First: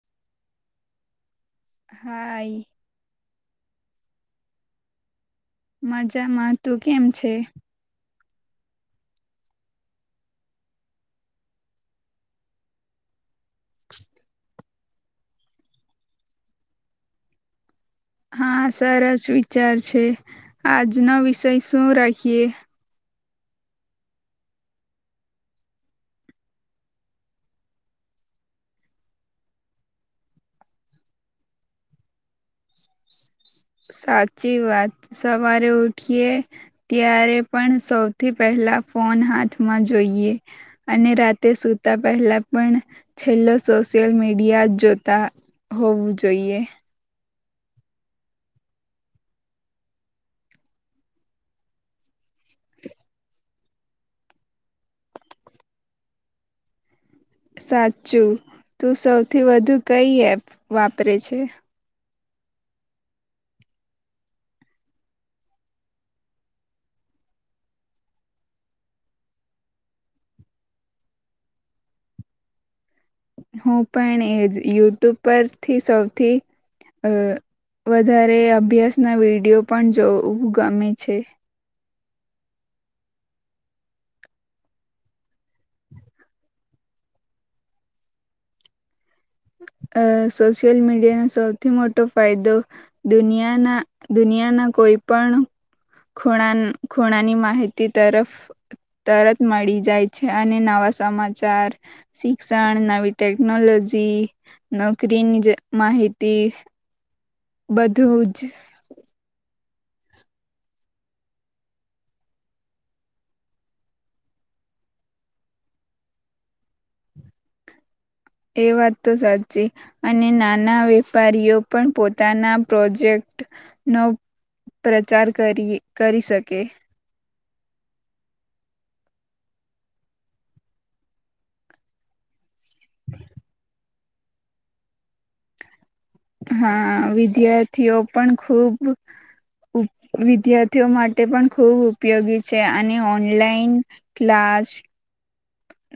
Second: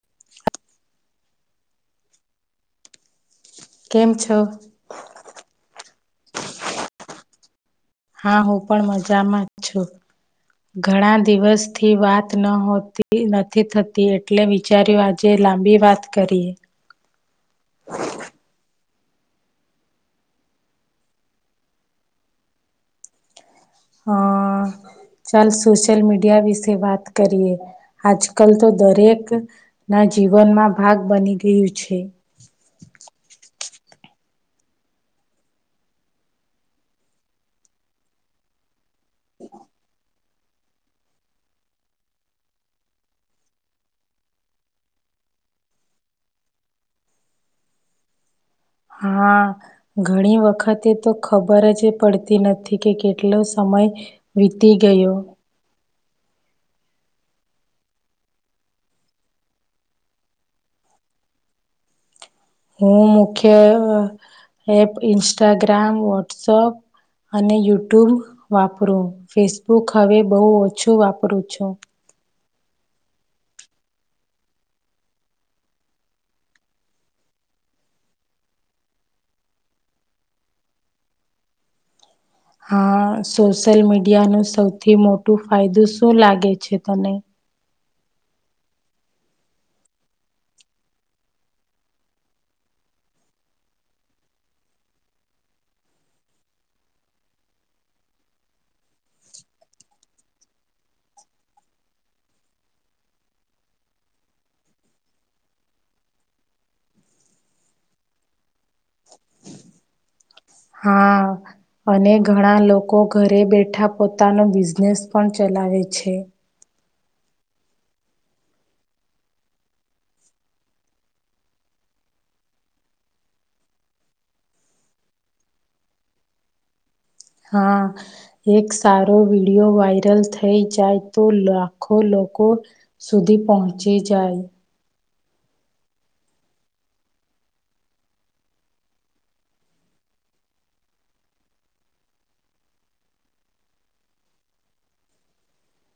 [unintelligible] હાય. કેમ છો? મજામાં તું કેમ છે? હા હું પણ મજામાં જ છું. ઘણા દિવસથી વાત ન હોતી નથી થતી એટલે વિચાર્યું આજે લાંબી વાત કરીએ. હા સરસ વિચાર છે આજનો વિષય શું રાખીએ? હ. ચાલ સોશિયલ મીડિયા વિશે વાત કરીએ આજ કલ તો દરેક ના જીવનમાં ભાગ બની ગયું છે. સાચી વાત સવારે ઉઠીએ ત્યારે પણ સૌથી પહેલા ફોન હાથમાં જોઈએ અને રાતે સુતા પહેલા પણ છેલ્લો સોશિયલ મીડિયા જ જોતા હોવું જોઈએ. હા ઘણી વખતે તો ખબર જ પડતી નથી કે કેટલો સમય સમય વીતી ગયો. સાચું તું સૌથી વધુ કઈ એપ વાપરે છે? હું મુખ્ય એપ ઇન્સ્ટાગ્રામ, વોટ્સઅપ અને યુટ્યુબ વાપરું. ફેસબુક હવે બહુ ઓછું વાપરું છું. હું પણ એજ યુટ્યુબ પરથી સૌથી અ વધારે અભ્યાસના વિડીયો પણ જોવું ગમે છે. હા સોશિયલ મીડિયાનો સૌથી મોટું ફાયદો શું લાગે છે તને? [inaudible] અ સોશિયલ મીડિયાનો સૌથી મોટો ફાયદો દુનિયાના દુનિયાના કોઈ પણ ખૂણા ખૂણાની માહિતી તરફ તરત મળી જાય છે. અને નવા સમાચાર, શિક્ષણ નવી ટેકનોલોજી જી નોકરીની જ માહિતી બધું જ. હા અને ઘણા લોકો ઘરે બેઠા પોતાનો બિઝનેસ પણ ચલ વાવે છે. એ વાત તો સાચી અને નાના વેપારીઓ પણ પોતાના પ્રોજેક્ટ નો પ્રચાર કરીએ કરી શકે. હા એક સારો વિડીયો વાયરલ થઈ જાય તો લાખો લોકો લોકો સુધી પહોંચી જાય. હા વિદ્યાર્થીઓ પણ ખુબ વિદ્યાર્થીઓ માટે પણ ખૂબ ઉપયોગી છે અને ઓનલાઈન ક્લાસ ક્લાસ.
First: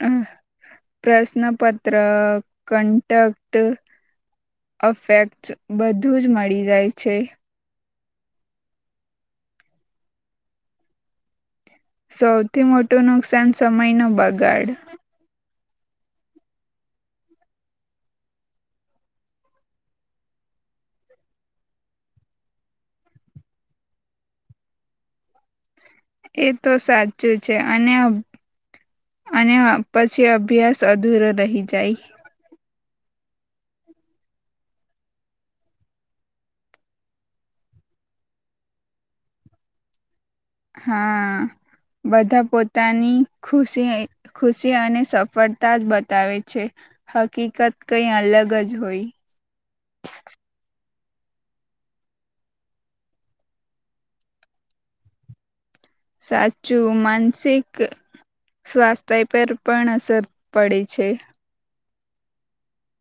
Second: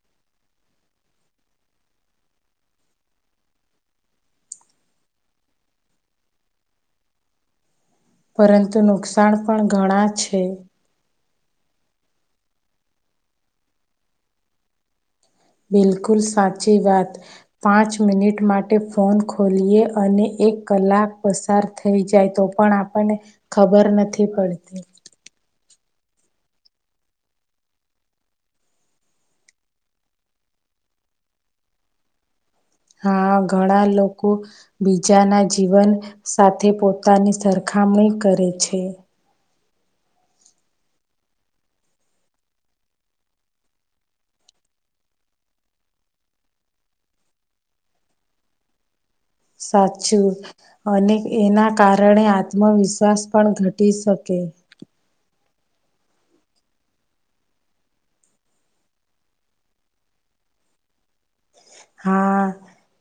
અ પ્રશ્નપત્ર કન્ટક્ટ અફેક્ટ બધું જ મળી જાય છે. પરંતુ નુકસાન પણ ઘણા છે. સૌથી મોટું નુકસાન સમયનો બગાડ. બિલકુલ સાચી વાત. પાંચ મિનિટ માટે ફોન ખોલીએ અને એક કલાક પસાર થઈ જાય તો પણ આપણને ખબર નથી પડતી. એ તો સાચું છે અને અને અભ પછી અભ્યાસ અધૂરો રહી જાય. હા ઘણા લોકો બીજાના જીવન સાથે પોતાની સરખા મણી કરે છે. હા. બધા પોતાની ખુશી ખુશી અને સફળતા જ બતાવે છે. હકીકત કઈ અલગ જ હોય. સાચું. અને એના કારણે આત્મવિશ્વાસ પણ ઘટી શકે સાચું માનસિક સ્વાસ્થ્ય પર પણ અસર પડે છે હા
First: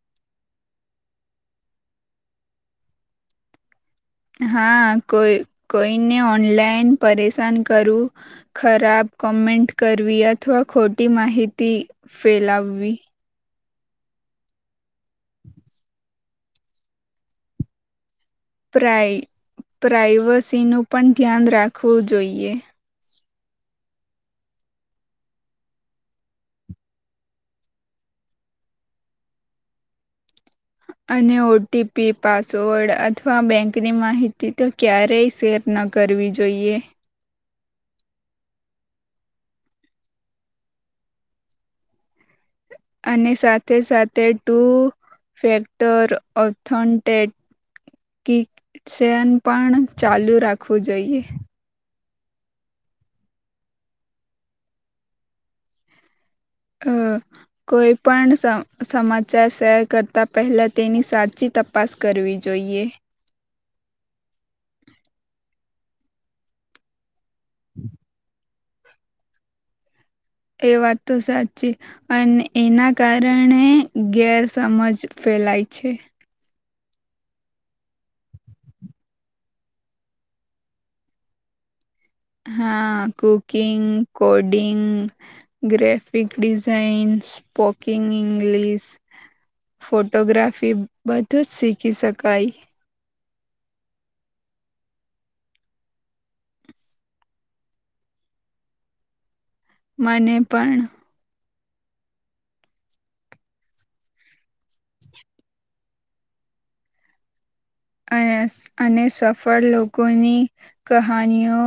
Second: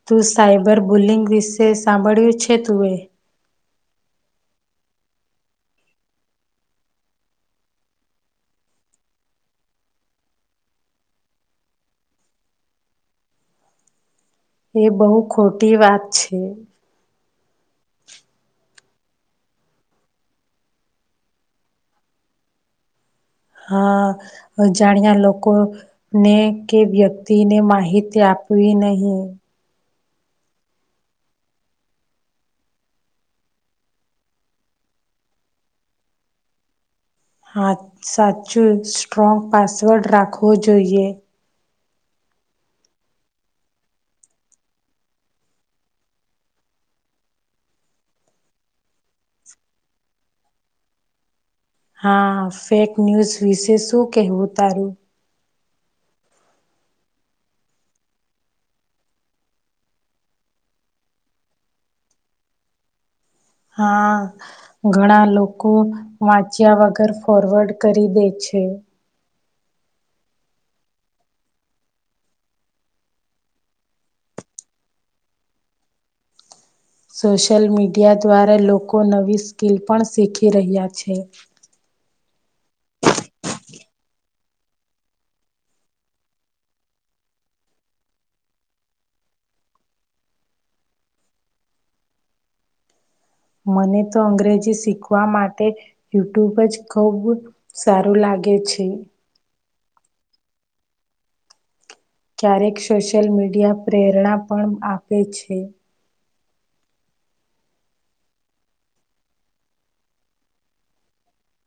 તું સાયબર બુલિંગ વિશે સાંભળ્યું છે તું એ હા કોઈ કોઈને ઓનલાઈન પરેશાન કરું ખરાબ કોમેન્ટ કરવી અથવા ખોટી માહિતી ફેલાવવી એ બહુ ખોટી વાત છે પ્રઈ પ્રાઈવસીનું પણ ધ્યાન રાખવું જોઈએ હા અજાણ્યા લોકોને કે વ્યક્તિ ને માહિતી આપ આપવી નહી અને ઓટીપી પાસવર્ડ અથવા બેંકની માહિતી તો ક્યારેય શેર ના ના કરવી જોઈએ હા સાચું સ્ટ્રોંગ પાસવર્ડ રાખવો જોઈએ અને સાથે સાથે ટું ફેક્ટર ઓથનન્ટેટ કિક સન પણ ચાલુ રાખવું જોઈએ હા ફેક ન્યૂઝ વિશે શું કહેવું તારું હ કોઈ પણ સમાચાર શેર કરતા પહેલા તેની સાચી તપાસ કરવી જોઈએ જોઈએ હા ઘણા લોકો વાંચ્યા વગર ફોરવર્ડ કરી દે છે એ વાત તો સાચી અને એના કારણે ગેરસમજ ફેલાય છે સોશિયલ મીડિયા દ્વારા લોકો નવી સ્કિલ પણ શીખી રહ્યા છે [inaudible] હા cooking coding graphic design સ્પોકીિંગ English photography બધું જ શીખી શકાય મને તો અંગ્રેજી શીખવા માટે યુટ્યુબ જ ખુબ સારું લાગે આગે છે મને પણ ક્યારેક સોશિયલ મીડિયા પ્રેરણા પણ આપે છે અને સફળ લોકોની કહાનીઓ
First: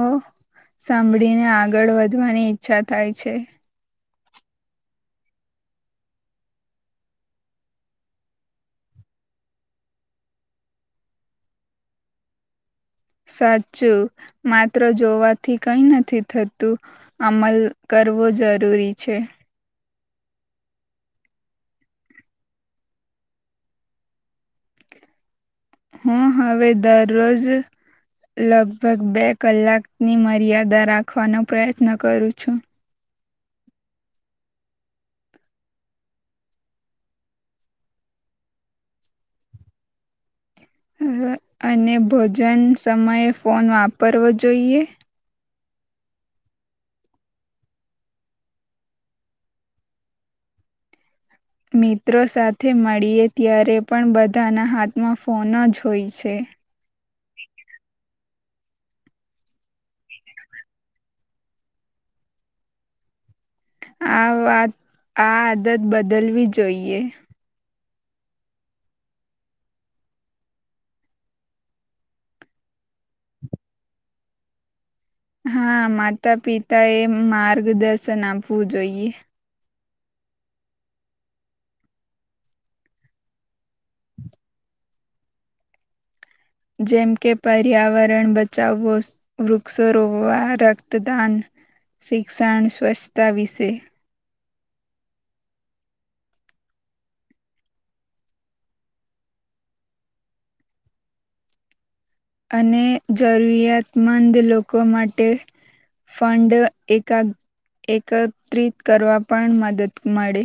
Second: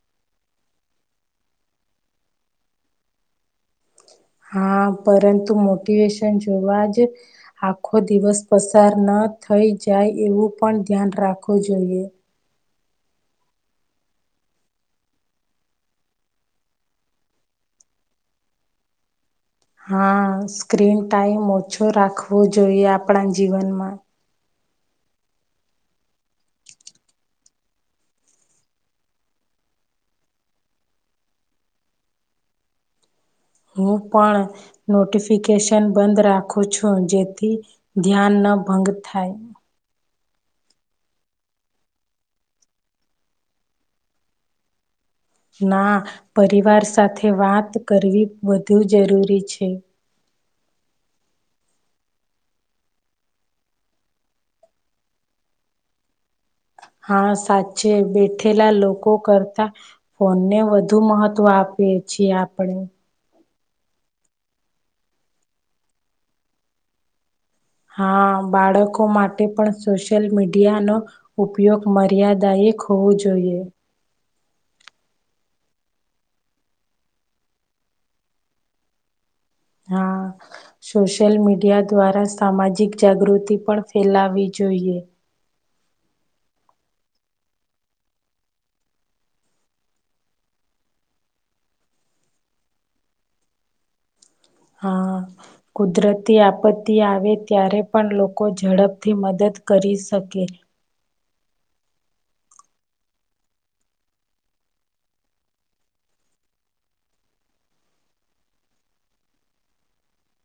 સાંભળીને આગળ વધવાની ઈચ્છા થાય છે હા પરંતુ મોટિવેશન જોવા જ આખો દિવસ પસાર ન થઈ જાય એવું પણ ધ્યાન રાખવું જોઈએ સાચું માત્ર જોવાથી કઈ નથી થતું અમલ કરવો જરૂરી છે હા સ્ક્રીન ટાઈમ ઓછો રાખવો જોઈએ આપણા જીવનમાં હું હવે દરરોજ લગભગ બે કલાકની મર્યાદા રાખવાનો પ્રયત્ન કરું છું હું પણ નોટિફિકેશન બંધ રાખું છું જેથી ધ્યાન ન ના ભંગ થાય અને ભોજન સમયે ફોન વાપરવો જોઈએ ના પરિવાર સાથે વાત કરવી વધુ જરૂરી છે મિત્રો સાથે મળીએ ત્યારે પણ બધાના હાથમાં ફોન જ હોય છે હા સાચી બેટ લા લોકો કરતા ફોનને વધુ મહત્વ આપીએ છીએ આપણે આ વાત આ આદત બદલવી જોઈએ હા બાળકો માટે પણ સોશિયલ મીડિયાનોો ઉપયોગ મર્યાદાય એક હોવું જોઈએ હા માતા પિતા એ માર્ગદર્શન આપવું જોઈએ હા સોશિયલ મીડિયા દ્વારા સામાજિક જાગૃતિ પણ ફેલાવી જોઈએ જેમ કે પર્યાવરણ બચાવવો વૃક્ષો રોકવા રક્તદાન શિક્ષણ સ્વચ્છતા વિશે હા કુદરતી આપત્તિ આવે ત્યારે પણ લોકો ઝડપથી મદદ કરી શકે અને જરૂરિયાતમંદ લોકો માટે ફંડ એક એકત્રિત કરવા પણ મદદ મળે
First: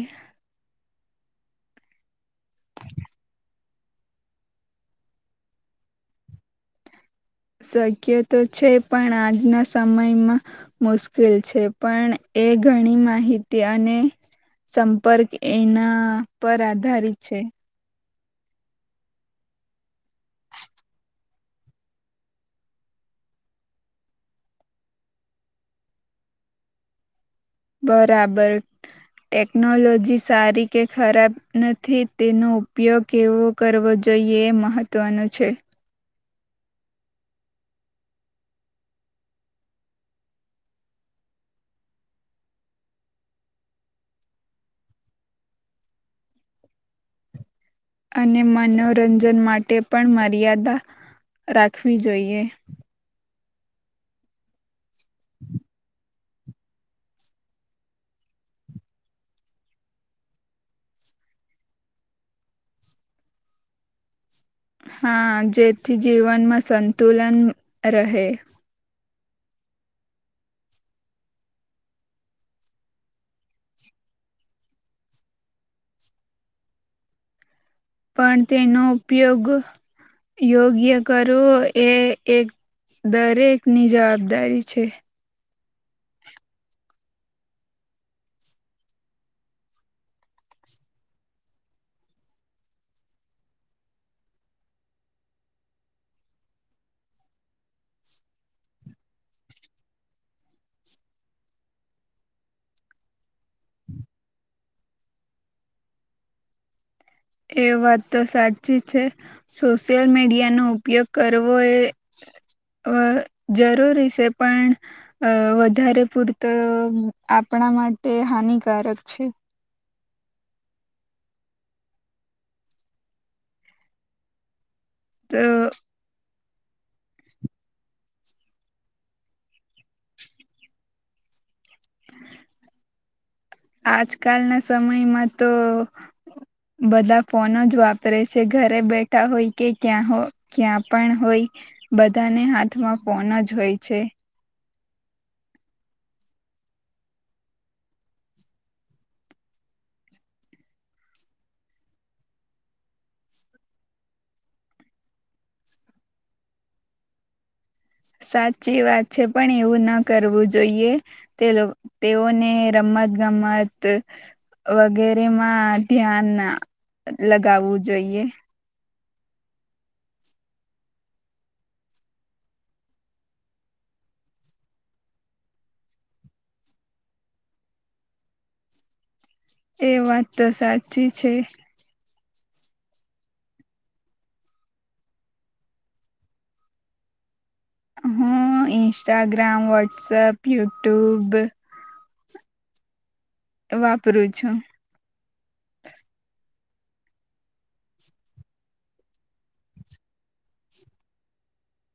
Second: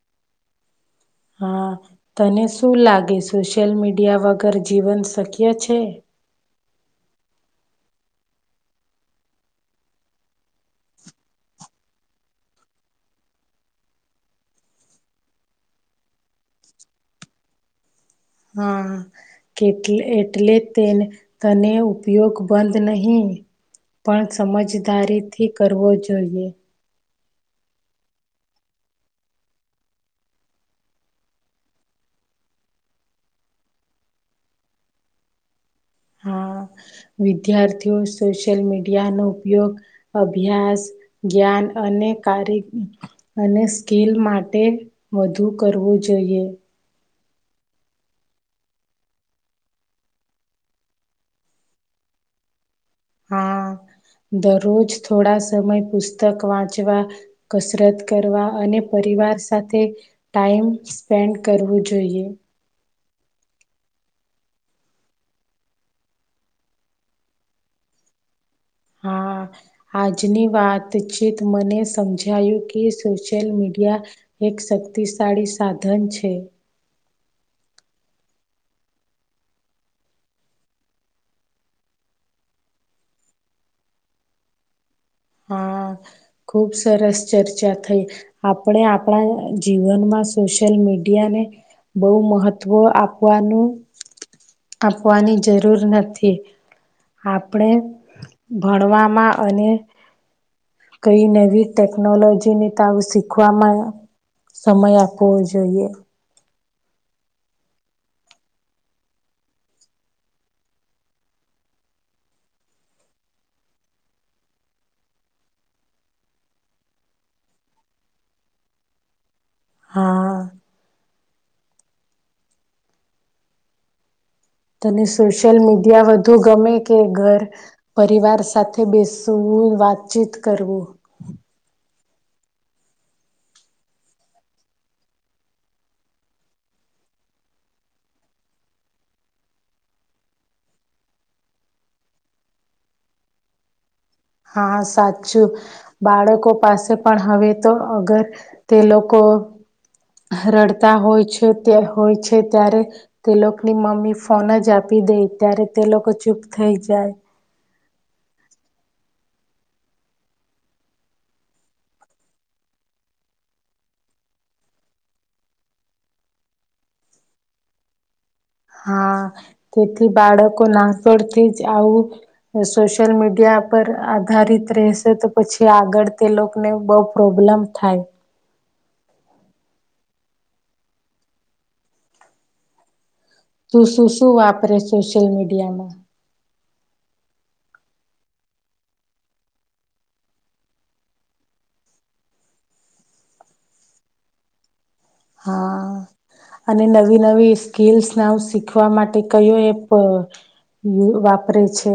હા તને શું લાગે સોશિયલ મીડિયા વગર જીવન શક્ય છે શક્ય તો છે પણ આજના સમયમાં મુશ્કેલ છે પણ એ ઘણી માહિતી અને સંપર્ક એના પર આધારિત છે હા કેટ એટલે તેને તને ઉપયોગ બંધ નહીિ પણ સમજદારીથી કરવો જોઈએ બરાબર ટેકનોલોજી સારી કે ખરાબ નથી તેનો ઉપયોગ કેવો કરવો જોઈએ જોઈએ મહત્ત્વનું છે હા વિદ્યાર્થીઓ સોશિયલ મીડિયા નો ઉપયોગ અભ્યાસ જ્ઞાન અને કાર અને સ્કીિલ માટે વધુ કરવું જોઈએ અને મનોરંજન માટે પણ મર્યાદા રાખવી જોઈએ હા દરરોજ થોડા સમય પુસ્તક વાંચવા કસરત કરવા અને પરિવાર સાથે ટાઈમ સ્પેન્ડ કરવું જોઈએ. હા જેથી જીવનમાં સંતુલન રહે. હા આજની વાતચીત મને સમજાયું કે સોશિયલ મીડિયા એક શક્તિશાળી સાધન છે. પણ તેનો ઉપયોગ યોગ્ય કરો એ એક દરેકની જવાબદારી છે. હા [unintelligible] ખુબ સરસ ચર્ચા થઈ આપણે આપણા જીવનમાં સોશિયલ, મીડિયાને બહુ મહત્વ આપવાનું. આપવાની જરૂર નથી. આપણે ભણવામાં અને કઈ નવી ટેકનોલોજી ને તો આવું શીખવા મળે સમય આપવો જોઈએ. એ વાત તો સાચી છે. સોશિયલ મીડિયાનો ઉપયોગ કરવો એ જરૂરી છે. પણ વધારે પૂરતો આપણા માટે હાનિકારક છે. હા [unintelligible] ત તો સોશિયલ મીડિયા વધુ. ધું ગમે કે ઘર પરિવાર સાથે બેસવું વાતચીત કરવું હ [inaudible] આજકાલ ના સમયમાં તો બધા ફોનો જ વાપરે છે. ઘરે બેઠા હોય કે ક્યાં ક્યાં પણ હોય બધાના હાથમાં ફોન જ હોય છે. હા સાચું બાળકો પાસે પણ હવે તો અગર તે લોકો રડતા હોય છે. હોય છે ત્યારે તે લોકોની મમ્મી ફોન જ આપી દેય દે ત્યારે તે લોકો ચૂપ થઈ જાય. સાચી વાત છે. પણ એવું ના કરવું જોઈએ તે તેઓને રમવા ગમત ગમત વગેરેમાં ધ્યાન લગાવવું જોઈએ. હા તેથી બાળકો નાનપણ થી જ આવુ સોશ્યલ મીડીયા પર આધારિત રહેશે તો પછી આગળ તે લોકોને બહુ પ્રોબ્લેમ થાય. એ વાત તો સાચી છે. શું શું શું વાપરે સોશિયલ મીડિયામાં હા ઇન્સ્ટાગ્રામ વોટ્સઅપ યુટ્યુબ વાપરું છું. હા. અને નવી નવી સ્કીલ્સનેું શીખવા માટે કયો એપ હું વાપરું છુ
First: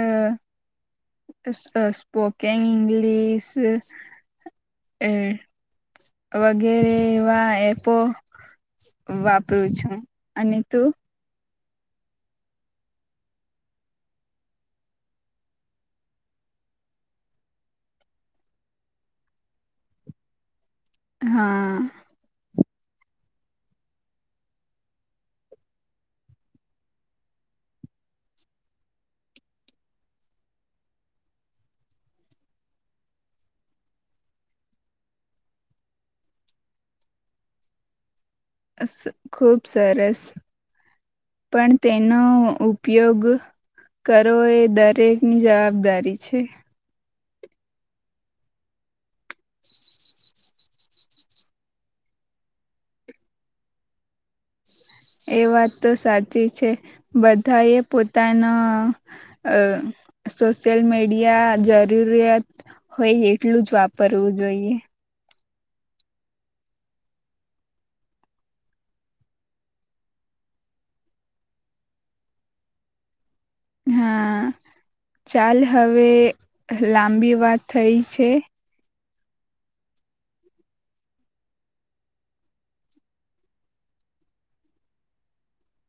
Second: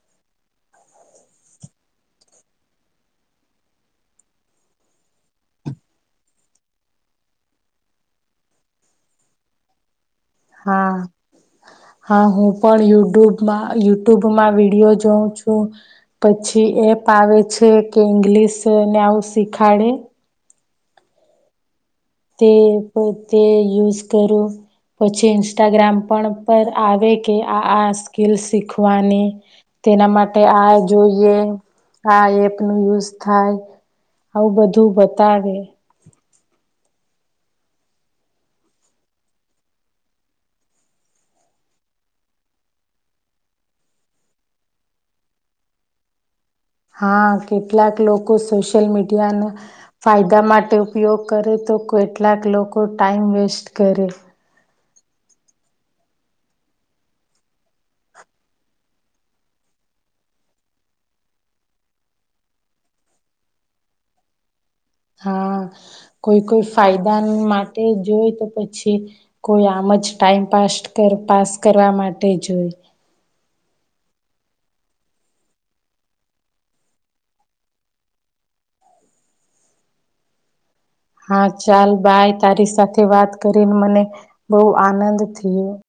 અ સ્પોકન ઇંગ્લીશ હમ [unintelligible] વગેરે એવા એપો વાપરું છું. અને તું. હ [inaudible] હા હું પણ યુટ્યુબમાં યુટ્યુબમાં વિડીિયો જોઉ છું. પછી એપ. આવેે છે. કે ઇંગ્લિશ ને આવું શીખવાડે હા તે એપ તે યુઝ કર્યો પછી ઇન્સ્ટાગ્રામ પણ પર આવે કે આ આ સ્કીલ શીખવાની. તેના માટે આ જોઈએ આ એપ ન યુઝ થાય. આવું બધું બતાવે. ખુબ સરસ. પણ તેનો ઉપયોગ કરો એ દરેકની જવાબદારી છે. હા કેટલાક લોકો સોશિયલ મીડિયાના ફાયદા માટે ઉપયોગ કરે તો કોઈ કેટલાક લોકો ટાાઈમ વેસ્ટ કરે. એ વાત તો સાચી છે બધા એ પોતાના અ સોશિયલ મીડિયા જરૂરિયાત હોય એટલું જ વાપરવું જોઈએ. હા કોઈ કોઈ ફાયદા માટે જોય તો પછી કોઈ આમ જ ટાઈમપાસ્ટ કર પાસ કરવા માટે જોઈ. હા. ચાલ હવે લાંબી વાત થઈ છે. હા ચાલ બાય તારી સાથે વાત કરીને મને બહુ આનંદ થયો.